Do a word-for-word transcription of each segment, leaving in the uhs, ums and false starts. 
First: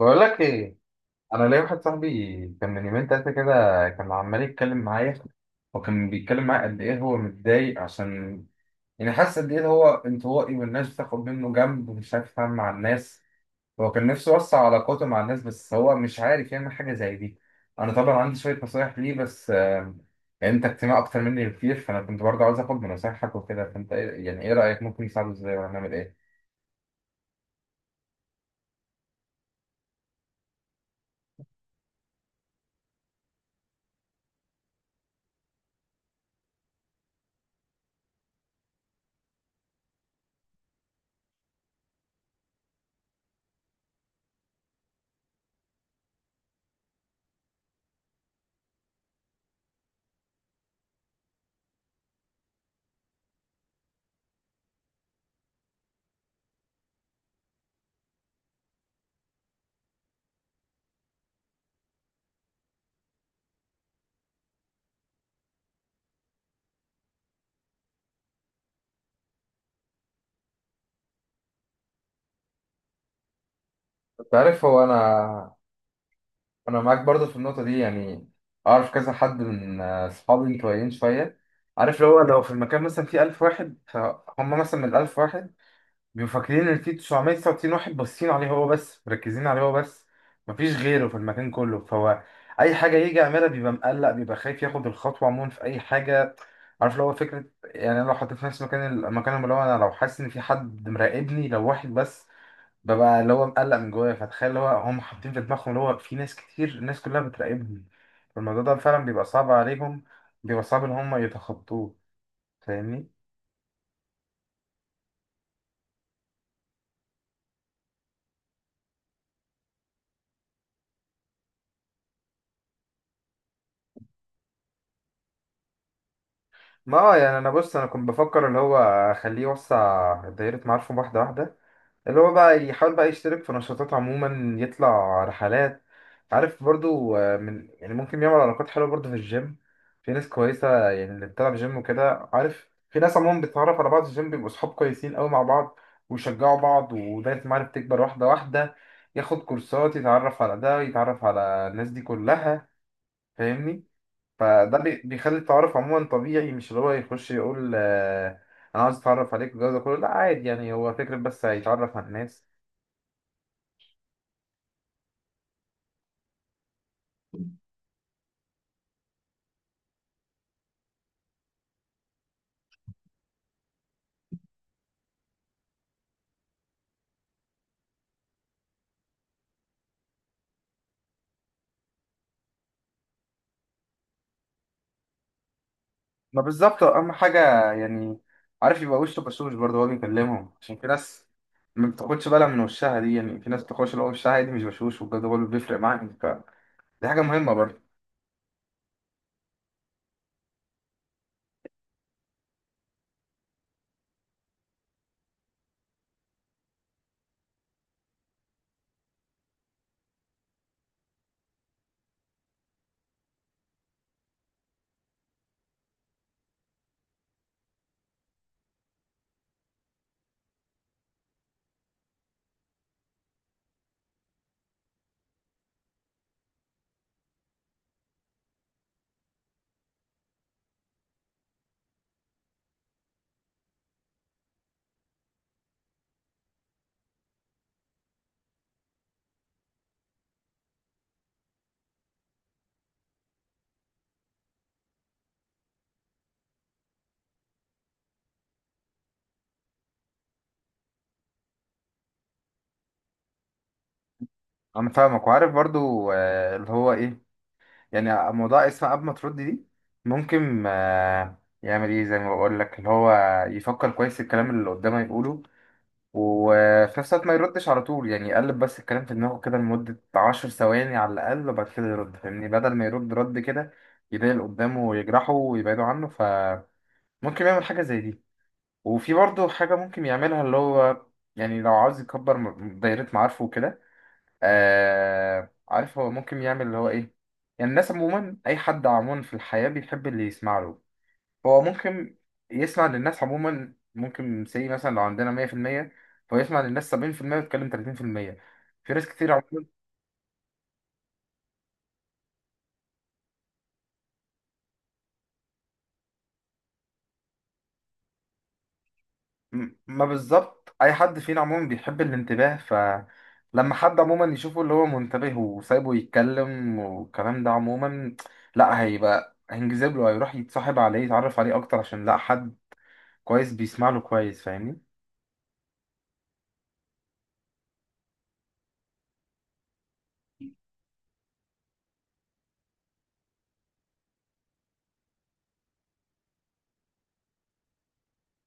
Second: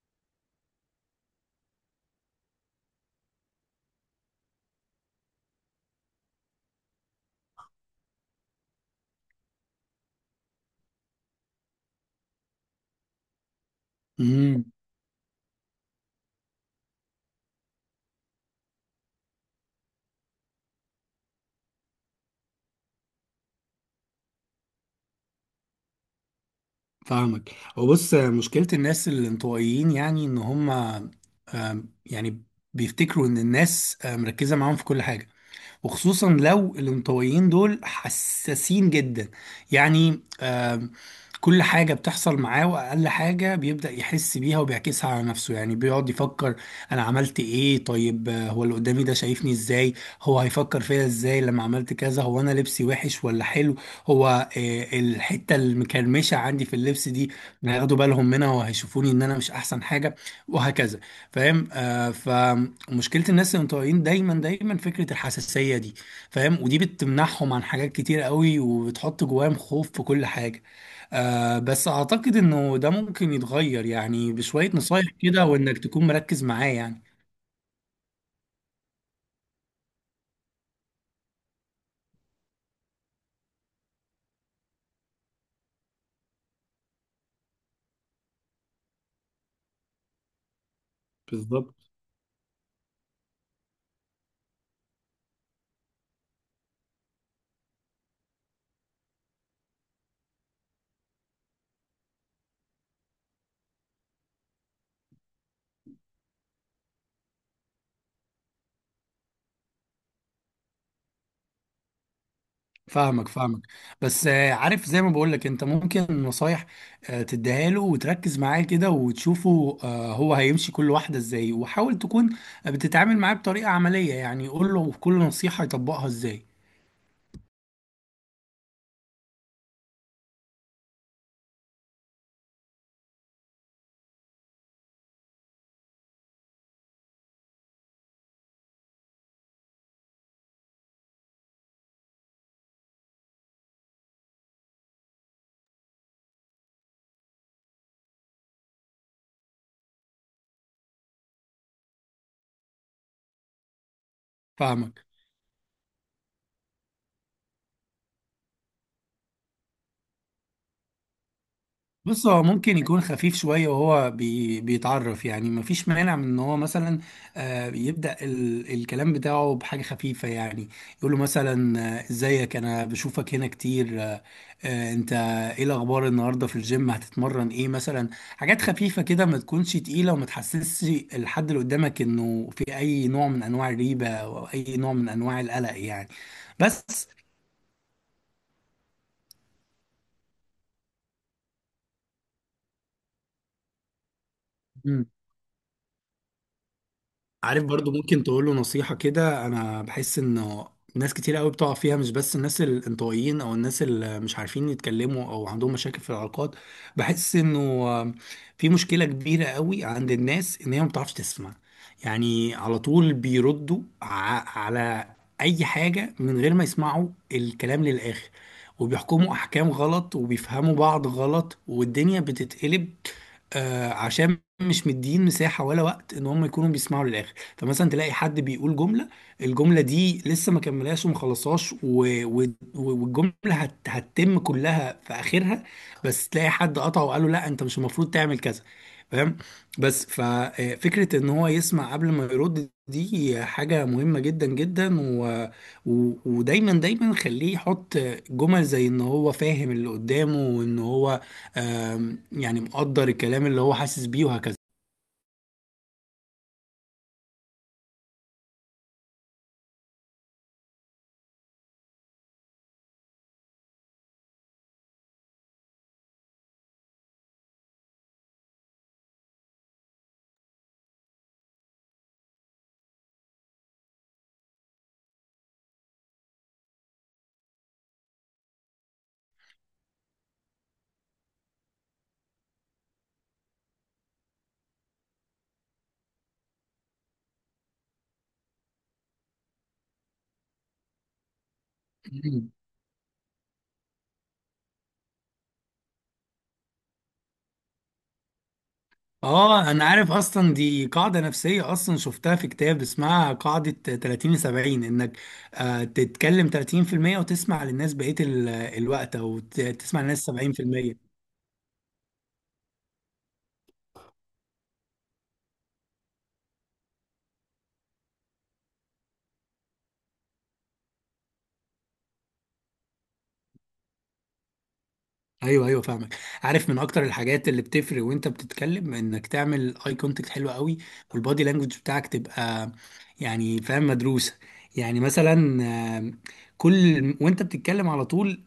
بقول لك ايه. انا ليا واحد صاحبي كان من يومين تلاته كده. كان عمال يتكلم معايا، وكان بيتكلم معايا قد ايه هو متضايق، عشان يعني حاسس قد ايه هو انطوائي والناس بتاخد منه جنب ومش عارف يتعامل مع الناس. هو كان نفسه امم يوسع علاقاته مع الناس، بس هو مش عارف يعمل حاجه زي دي. انا طبعا عندي شويه نصايح ليه، بس آه، يعني انت اجتماع اكتر مني بكتير، فانا كنت برضه عاوز اخد من نصايحك وكده. فانت إيه- يعني ايه رايك؟ ممكن نساعده ازاي ولا نعمل ايه؟ فاهمك. وبص، مشكلة الناس الانطوائيين يعني ان هم آم، يعني بيفتكروا ان الناس آه، مركزة معاهم في كل حاجة. وخصوصا لو الانطوائيين دول حساسين جدا يعني آم، كل حاجة بتحصل معاه وأقل حاجة بيبدأ يحس بيها وبيعكسها على نفسه. يعني بيقعد يفكر، أنا عملت إيه؟ طيب آه، هو اللي قدامي ده شايفني إزاي؟ هو هيفكر فيا إزاي لما عملت كذا؟ هو أنا لبسي وحش ولا حلو؟ هو آه، الحتة المكرمشة عندي في اللبس دي هياخدوا بالهم منها وهيشوفوني إن أنا مش أحسن حاجة. وهكذا. فاهم. آه فمشكلة الناس المتطوعين دايما دايما فكرة الحساسية دي. فاهم؟ ودي بتمنعهم عن حاجات كتير قوي، وبتحط جواهم خوف في كل حاجة. آه بس أعتقد إنه ده ممكن يتغير، يعني انت عارف، بشوية هو انا نصايح كده وإنك تكون مركز معاه انا يعني. معاك برضه في النقطه دي يعني. اعرف كذا حد من آه، اصحابي متوقعين شويه. عارف، لو لو في المكان مثلا فيه ألف واحد، فهم مثلا من ال ألف واحد بيبقوا فاكرين ان فيه تسعمية وتسعة وتسعين واحد باصين عليه هو بس، مركزين عليه هو بس، مفيش غيره في المكان بالظبط. كله. فهو اي حاجه يجي يعملها بيبقى مقلق، بيبقى خايف ياخد الخطوه عموما في اي حاجه. عارف لو هو فكره، يعني أنا لو حطيت نفسي مكان المكان اللي هو انا، لو حاسس ان في حد مراقبني لو واحد بس، ببقى اللي هو مقلق من جوايا، فتخيل اللي هو هم حاطين في دماغهم اللي هو في ناس كتير، الناس كلها بتراقبهم. فالموضوع ده فعلا بيبقى صعب عليهم، بيبقى صعب ان هم يتخطوه. فاهمني. فاهمك فاهمك. بس آه، عارف، زي ما بقولك انت ممكن نصايح آه، تديها له وتركز معاه كده، وتشوفه آه، هو هيمشي كل واحدة ازاي. وحاول تكون بتتعامل معاه بطريقة عملية، يعني قول له كل نصيحة يطبقها ازاي. ما هو يعني انا بص، انا كنت بفكر اللي هو اخليه يوسع دايرة معارفه واحدة واحدة. اللي هو بقى يحاول بقى يشترك في نشاطات عموما، يطلع رحلات. عارف برضو، آه، من يعني ممكن يعمل علاقات حلوة برضو في الجيم. في ناس كويسة يعني اللي بتلعب جيم وكده. عارف في ناس عموما بتتعرف على بعض في الجيم، بيبقوا صحاب كويسين قوي مع بعض ويشجعوا بعض، ودايرة المعارف تكبر واحدة واحدة. ياخد كورسات، يتعرف على ده، يتعرف على الناس دي كلها. فاهمني. فده بي- فاهمك. بيخلي التعارف عموما طبيعي، مش اللي هو يخش يقول آه، انا عايز اتعرف عليك والجو ده كله، لا عادي يعني. هو فكرة بس، هيتعرف على بص، هو الناس. ممكن يكون خفيف شوية وهو بي بيتعرف. يعني مفيش مانع من ان هو مثلا آه، يبدأ ال الكلام بتاعه بحاجة خفيفة. يعني يقول له مثلا آه، ازيك، انا بشوفك هنا كتير. آه، آه، انت، ايه الاخبار النهاردة في الجيم؟ هتتمرن ايه مثلا؟ حاجات خفيفة كده، ما تكونش تقيلة وما تحسسش الحد اللي قدامك انه في اي نوع من انواع الريبة او اي نوع من انواع القلق يعني. ما بالظبط بس اهم حاجه يعني. عارف يبقى وشه بشوش برضه هو بيكلمهم، عشان في ناس ما بتاخدش بالها من وشها دي. يعني في ناس بتاخدش اللي هو وشها دي مش بشوش، وبجد هو اللي بيفرق معاك، فدي حاجه مهمه عارف برضو، برضه. ممكن تقول له نصيحة كده. أنا بحس إنه ناس كتير قوي بتقع فيها، مش بس الناس الانطوائيين أو الناس اللي مش عارفين يتكلموا أو عندهم مشاكل في العلاقات. بحس إنه في مشكلة كبيرة قوي عند الناس، إن هي ما بتعرفش تسمع. يعني على طول بيردوا ع- على أي حاجة من غير ما يسمعوا الكلام للآخر، وبيحكموا أحكام غلط وبيفهموا بعض غلط والدنيا بتتقلب. آه، عشان مش مدين مساحة ولا وقت ان هم يكونوا بيسمعوا للاخر. فمثلا تلاقي حد بيقول جملة، الجملة دي لسه ما كملهاش وما خلصهاش و... و... والجملة هت... هتتم كلها في آخرها. بس تلاقي حد قطعه وقال له لا، أنت مش المفروض تعمل كذا. فاهم. بس ففكرة إن هو يسمع قبل ما يرد دي حاجة مهمة جدا جدا. و... و... ودايما دايما خليه يحط جمل زي إن هو فاهم اللي قدامه، وإن هو آم، يعني مقدر الكلام اللي هو حاسس بيه وهكذا. انا فاهمك وعارف برضه آه، اللي هو ايه، يعني موضوع اسمه قبل ما ترد دي، ممكن آه، يعمل ايه زي ما بقول لك؟ اللي هو يفكر كويس الكلام اللي قدامه يقوله، وفي نفس الوقت ما يردش على طول، يعني يقلب بس الكلام في دماغه كده لمدة عشر ثواني على الأقل، وبعد كده يرد. فاهمني، بدل ما يرد رد كده يضايق اللي قدامه ويجرحه ويبعده عنه. فممكن يعمل حاجة زي دي. وفي برضه حاجة ممكن يعملها اللي هو، يعني لو عاوز يكبر م- دايرة معارفه وكده. آه عارف هو ممكن يعمل اللي هو إيه؟ يعني الناس عموما، أي حد عموما في الحياة بيحب اللي يسمع له. هو ممكن يسمع للناس عموما. ممكن سي مثلا لو عندنا مية في المية، فهو يسمع للناس سبعين في المية ويتكلم تلاتين في المية في المية. في ناس كتير عموما. اه، انا عارف. اصلا دي قاعده نفسيه، اصلا شفتها في كتاب اسمها قاعده ثلاثين سبعين. انك آه تتكلم ثلاثين في المية وتسمع للناس بقيه ال- الوقت، او ت- م- تسمع ما للناس بالظبط، أي سبعين في المية. حد فينا عموما بيحب الانتباه. فلما حد عموما يشوفه اللي هو منتبه وسايبه يتكلم والكلام ده عموما، لا هيبقى هينجذب له، هيروح يتصاحب عليه، يتعرف عليه أكتر، عشان لا حد كويس بيسمع له كويس. ايوه ايوه، فاهمك. عارف من اكتر الحاجات اللي بتفرق وانت بتتكلم، انك تعمل اي كونتاكت حلو قوي والبادي لانجوج بتاعك تبقى يعني فاهم مدروسه. يعني مثلا آه، كل وانت بتتكلم على طول،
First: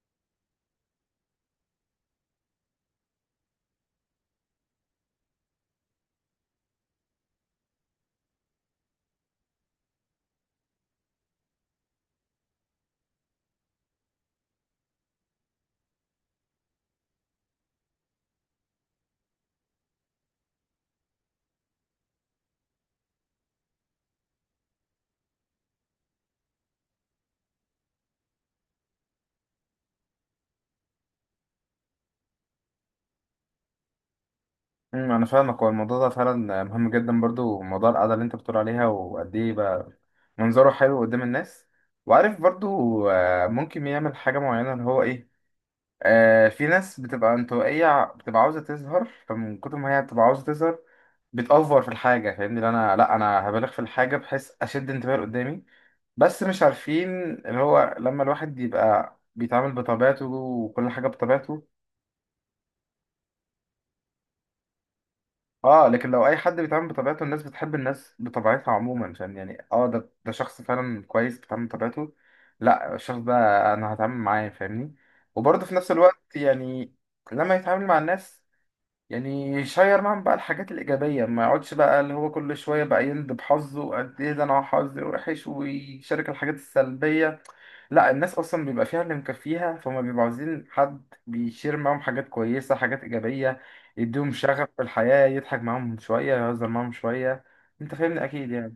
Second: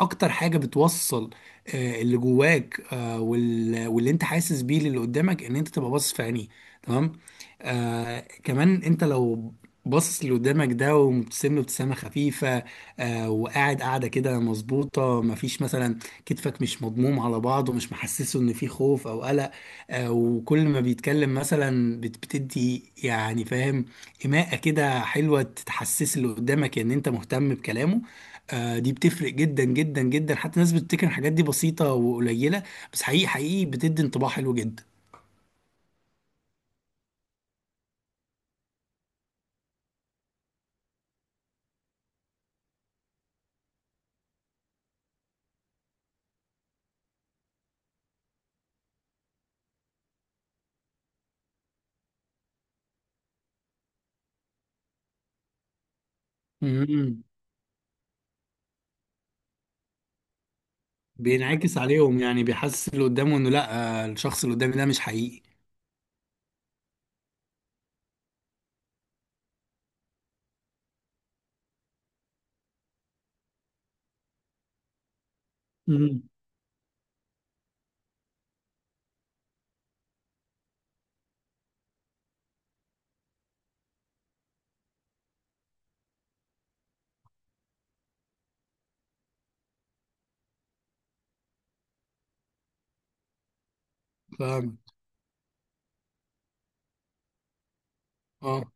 اكتر حاجة بتوصل آه، اللي جواك، آه، وال- واللي انت حاسس بيه للي قدامك، ان انت تبقى باصص في عينيه. تمام. آه كمان، انت لو باصص اللي قدامك ده ومبتسم له ابتسامة خفيفة، آه وقاعد قاعدة كده مظبوطة، مفيش مثلا كتفك مش مضموم على بعض ومش محسسه ان في خوف او قلق. آه وكل ما بيتكلم مثلا بت- بتدي يعني فاهم إيماءة كده حلوة، تحسس اللي قدامك ان انت مهتم بكلامه. آه، دي بتفرق جدا جدا جدا. حتى الناس بتفتكر إن الحاجات دي بسيطة وقليلة، بس حقيقي حقيقي بتدي انطباع حلو جدا. امم، انا فاهمك. هو الموضوع ده فعلا مهم جدا برضو، موضوع القعده اللي انت بتقول عليها وقد ايه بقى منظره حلو قدام الناس. وعارف برضو، آه، ممكن يعمل حاجه معينه اللي هو ايه. آه، في ناس بتبقى انطوائيه بتبقى عاوزه تظهر، فمن كتر ما هي بتبقى عاوزه تظهر بتأفور في الحاجه. فاهمني، اللي انا لا انا هبالغ في الحاجه بحيث اشد انتباه اللي قدامي، بس مش عارفين امم اللي هو لما الواحد يبقى بيتعامل بطبيعته وكل حاجه بطبيعته. بينعكس عليهم، يعني بيحسس اللي قدامه انه لا، آه، الشخص اللي قدامي ده مش حقيقي. اه، لكن لو اي حد بيتعامل بطبيعته الناس بتحب الناس بطبيعتها عموما، عشان يعني اه ده ده شخص فعلا كويس بيتعامل بطبيعته، لا الشخص ده انا هتعامل معاه. فاهمني. وبرضه في نفس امم، الوقت يعني لما يتعامل مع الناس، يعني شير معاهم بقى الحاجات الإيجابية. ما يقعدش بقى اللي هو كل شوية بقى يند بحظه وقد إيه ده أنا حظي وحش ويشارك الحاجات السلبية. لا، الناس أصلا بيبقى فيها اللي مكفيها، فهم بيبقوا عايزين حد بيشير معاهم حاجات كويسة، حاجات إيجابية، يديهم شغف فاهم، في الحياة، يضحك معاهم شوية، يهزر معاهم شوية. أنت فاهمني أكيد اه، يعني.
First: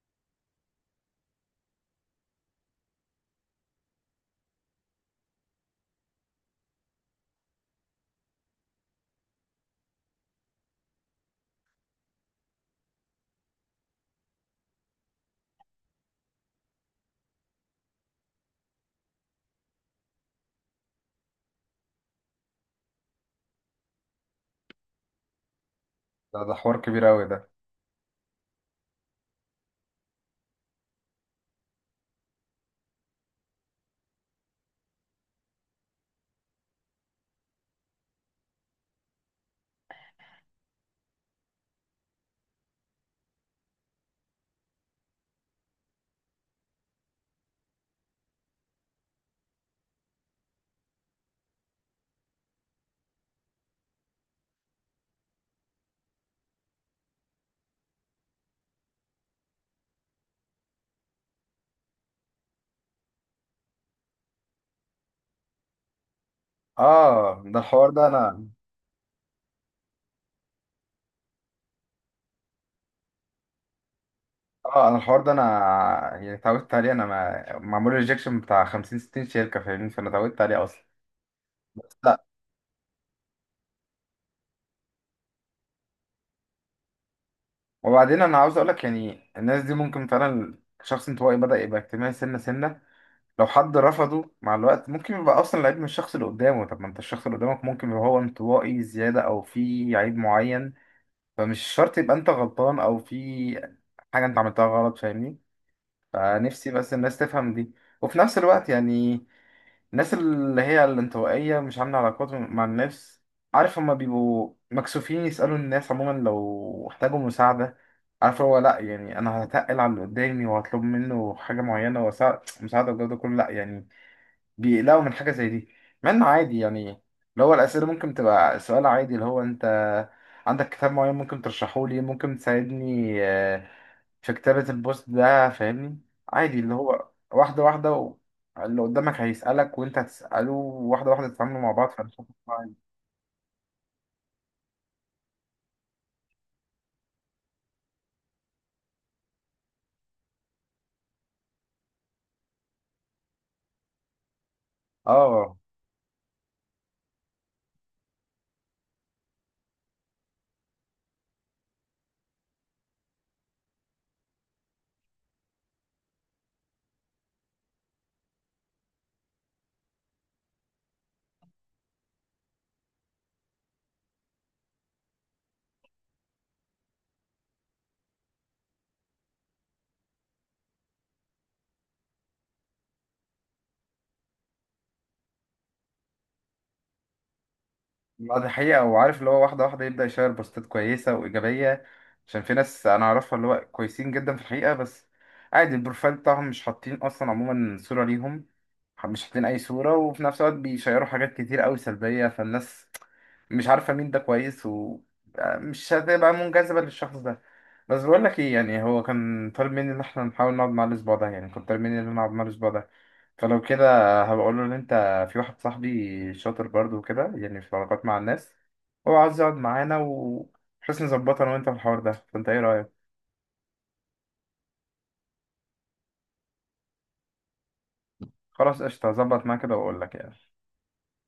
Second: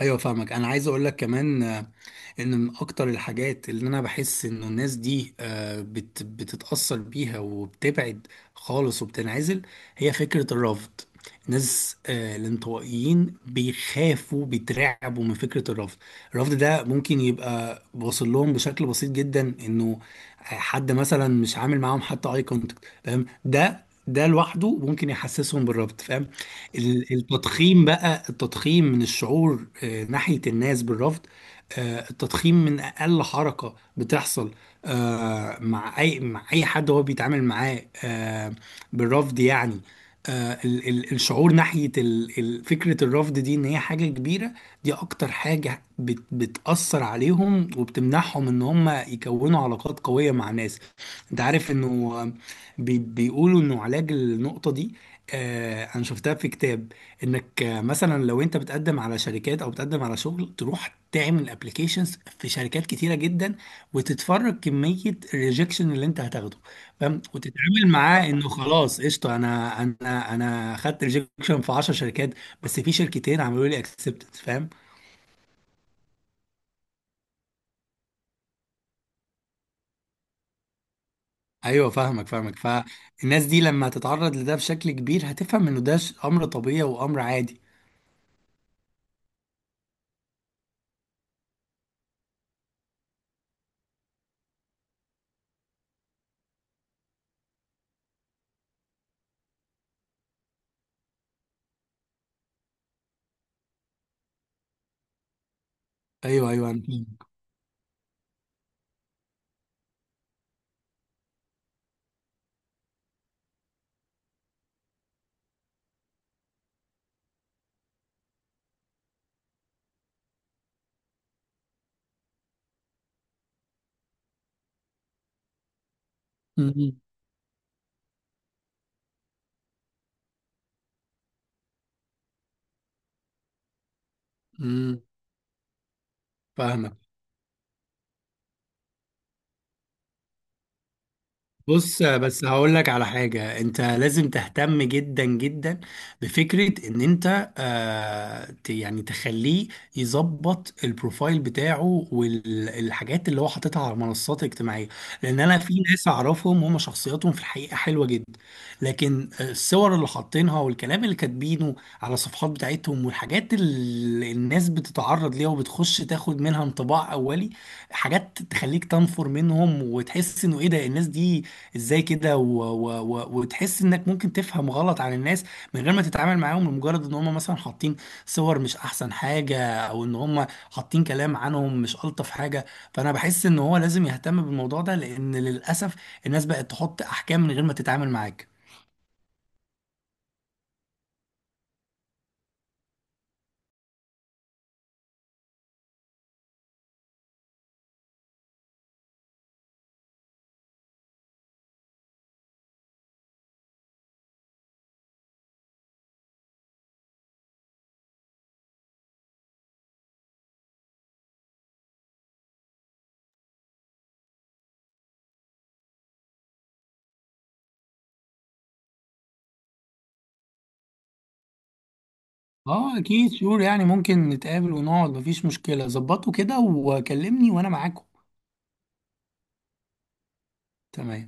ايوه، فاهمك. انا عايز اقول لك كمان آه، ان من اكتر الحاجات اللي انا بحس انه الناس دي آه، بت بتتأثر بيها، وبتبعد خالص وبتنعزل، هي فكرة الرفض. الناس آه، الانطوائيين بيخافوا، بيترعبوا من فكرة الرفض. الرفض ده ممكن يبقى واصل لهم بشكل بسيط جدا، انه حد مثلا مش عامل معاهم حتى اي كونتاكت. فاهم، ده ده لوحده ممكن يحسسهم بالرفض. فاهم. ده, ده حوار كبير ال- أوي ده. التضخيم بقى، التضخيم من الشعور آه، ناحية الناس بالرفض. آه، التضخيم من اقل حركه بتحصل آه، مع اي مع اي حد هو بيتعامل معاه آه، بالرفض يعني. آه، ال- ال- الشعور ناحيه ال- ال- فكره الرفض دي ان هي حاجه كبيره. دي اكتر حاجه بت- بتاثر عليهم، وبتمنعهم ان هم يكونوا علاقات قويه مع ناس. انت عارف انه آه، بي- بيقولوا انه علاج النقطه دي. آه، انا شفتها في كتاب. انك آه، مثلا لو انت بتقدم على شركات او بتقدم على شغل، تروح تعمل ابلكيشنز في شركات كتيره جدا، وتتفرج كميه الريجكشن اللي انت هتاخده. فاهم؟ آه ده وتتعامل الحوار ده معاه أنا انه خلاص، قشطه، انا انا انا خدت ريجكشن في عشر شركات، بس في شركتين عملوا لي اكسبتد. فاهم. آه أنا الحوار ده أنا، يعني اتعودت عليه. أنا ما معمول ريجكشن بتاع خمسين ستين شركة، فاهمني، فأنا اتعودت عليه أصلا. ايوه بس لا، فاهمك فاهمك. فالناس دي لما تتعرض لده بشكل كبير هتفهم انه ده امر طبيعي وامر عادي. وبعدين انا عاوز اقولك يعني الناس دي ممكن فعلا شخص انطوائي بدأ يبقى اجتماعي سنة سنة، لو حد رفضه مع الوقت ممكن يبقى اصلا العيب من الشخص اللي قدامه. طب ما انت الشخص اللي قدامك ممكن يبقى هو انطوائي زيادة او في عيب معين، فمش شرط يبقى انت غلطان او في حاجة انت عملتها غلط. فاهمني، ايوه فنفسي ايوه، بس الناس تفهم دي. وفي نفس الوقت يعني الناس اللي هي الانطوائية مش عاملة علاقات مع الناس، عارف هما بيبقوا مكسوفين يسألوا الناس عموما لو احتاجوا مساعدة. عارف هو لأ، يعني أنا هتقل على اللي قدامي وهطلب منه حاجة معينة ومساعدة والجو ده كله، لأ يعني. بيقلقوا من حاجة زي دي مع انه عادي يعني. اللي هو الأسئلة ممكن تبقى سؤال عادي اللي هو انت عندك كتاب معين ممكن ترشحه لي، ممكن تساعدني آه، في كتابة انا البوست ده. فاهمني، عادي اللي فاهمك. هو واحدة واحدة و... اللي قدامك هيسألك وانت هتسأله واحدة واحدة، تتعاملوا مع بعض، بص، فانا شايف بس إنه هقول عادي. لك على حاجة انت لازم تهتم جدا جدا بفكرة ان انت آه ت- يعني تخليه يظبط البروفايل بتاعه والحاجات اللي هو حاططها على المنصات الاجتماعية. لان اه، انا في ناس اعرفهم هم شخصياتهم في الحقيقة حلوة جدا، لكن الصور اللي حاطينها والكلام اللي كاتبينه على الصفحات بتاعتهم والحاجات اللي الناس بتتعرض ليها وبتخش تاخد منها انطباع اولي، حاجات تخليك تنفر منهم وتحس انه ايه ده الناس دي، ازاي كده؟ و... و... و... وتحس انك ممكن تفهم غلط عن الناس من غير ما تتعامل معاهم، لمجرد ان هم مثلا حاطين صور مش احسن حاجة او ان هم حاطين كلام عنهم مش الطف حاجة. فانا بحس ان هو لازم يهتم بالموضوع ده، لان للاسف الناس بقت تحط احكام من غير ما تتعامل ما معاك. دي حقيقة. وعارف اللي هو واحدة واحدة يبدأ يشير بوستات كويسة وإيجابية، عشان في ناس أنا أعرفها اللي هو كويسين جدا في الحقيقة، بس عادي البروفايل بتاعهم مش حاطين أصلا عموما صورة ليهم، مش حاطين أي صورة، وفي نفس الوقت بيشيروا حاجات كتير أوي سلبية، فالناس مش عارفة مين ده كويس، ومش هتبقى منجذبة للشخص ده. بس بقول لك إيه، يعني هو كان طالب مني إن إحنا نحاول نقعد معاه الأسبوع ده، يعني كنت طالب مني إن أنا أقعد معاه الأسبوع ده. فلو كده هبقول له ان انت في واحد صاحبي شاطر برضو وكده، يعني في العلاقات مع الناس، هو عاوز يقعد معانا و بحيث نظبطها انا وانت في الحوار ده. فانت ايه اه، رأيك؟ اكيد شور يعني، ممكن نتقابل ونقعد، مفيش مشكلة. ظبطوا كده وكلمني وانا معاكم. خلاص قشطة، هظبط معاه كده واقول لك يعني. تمام.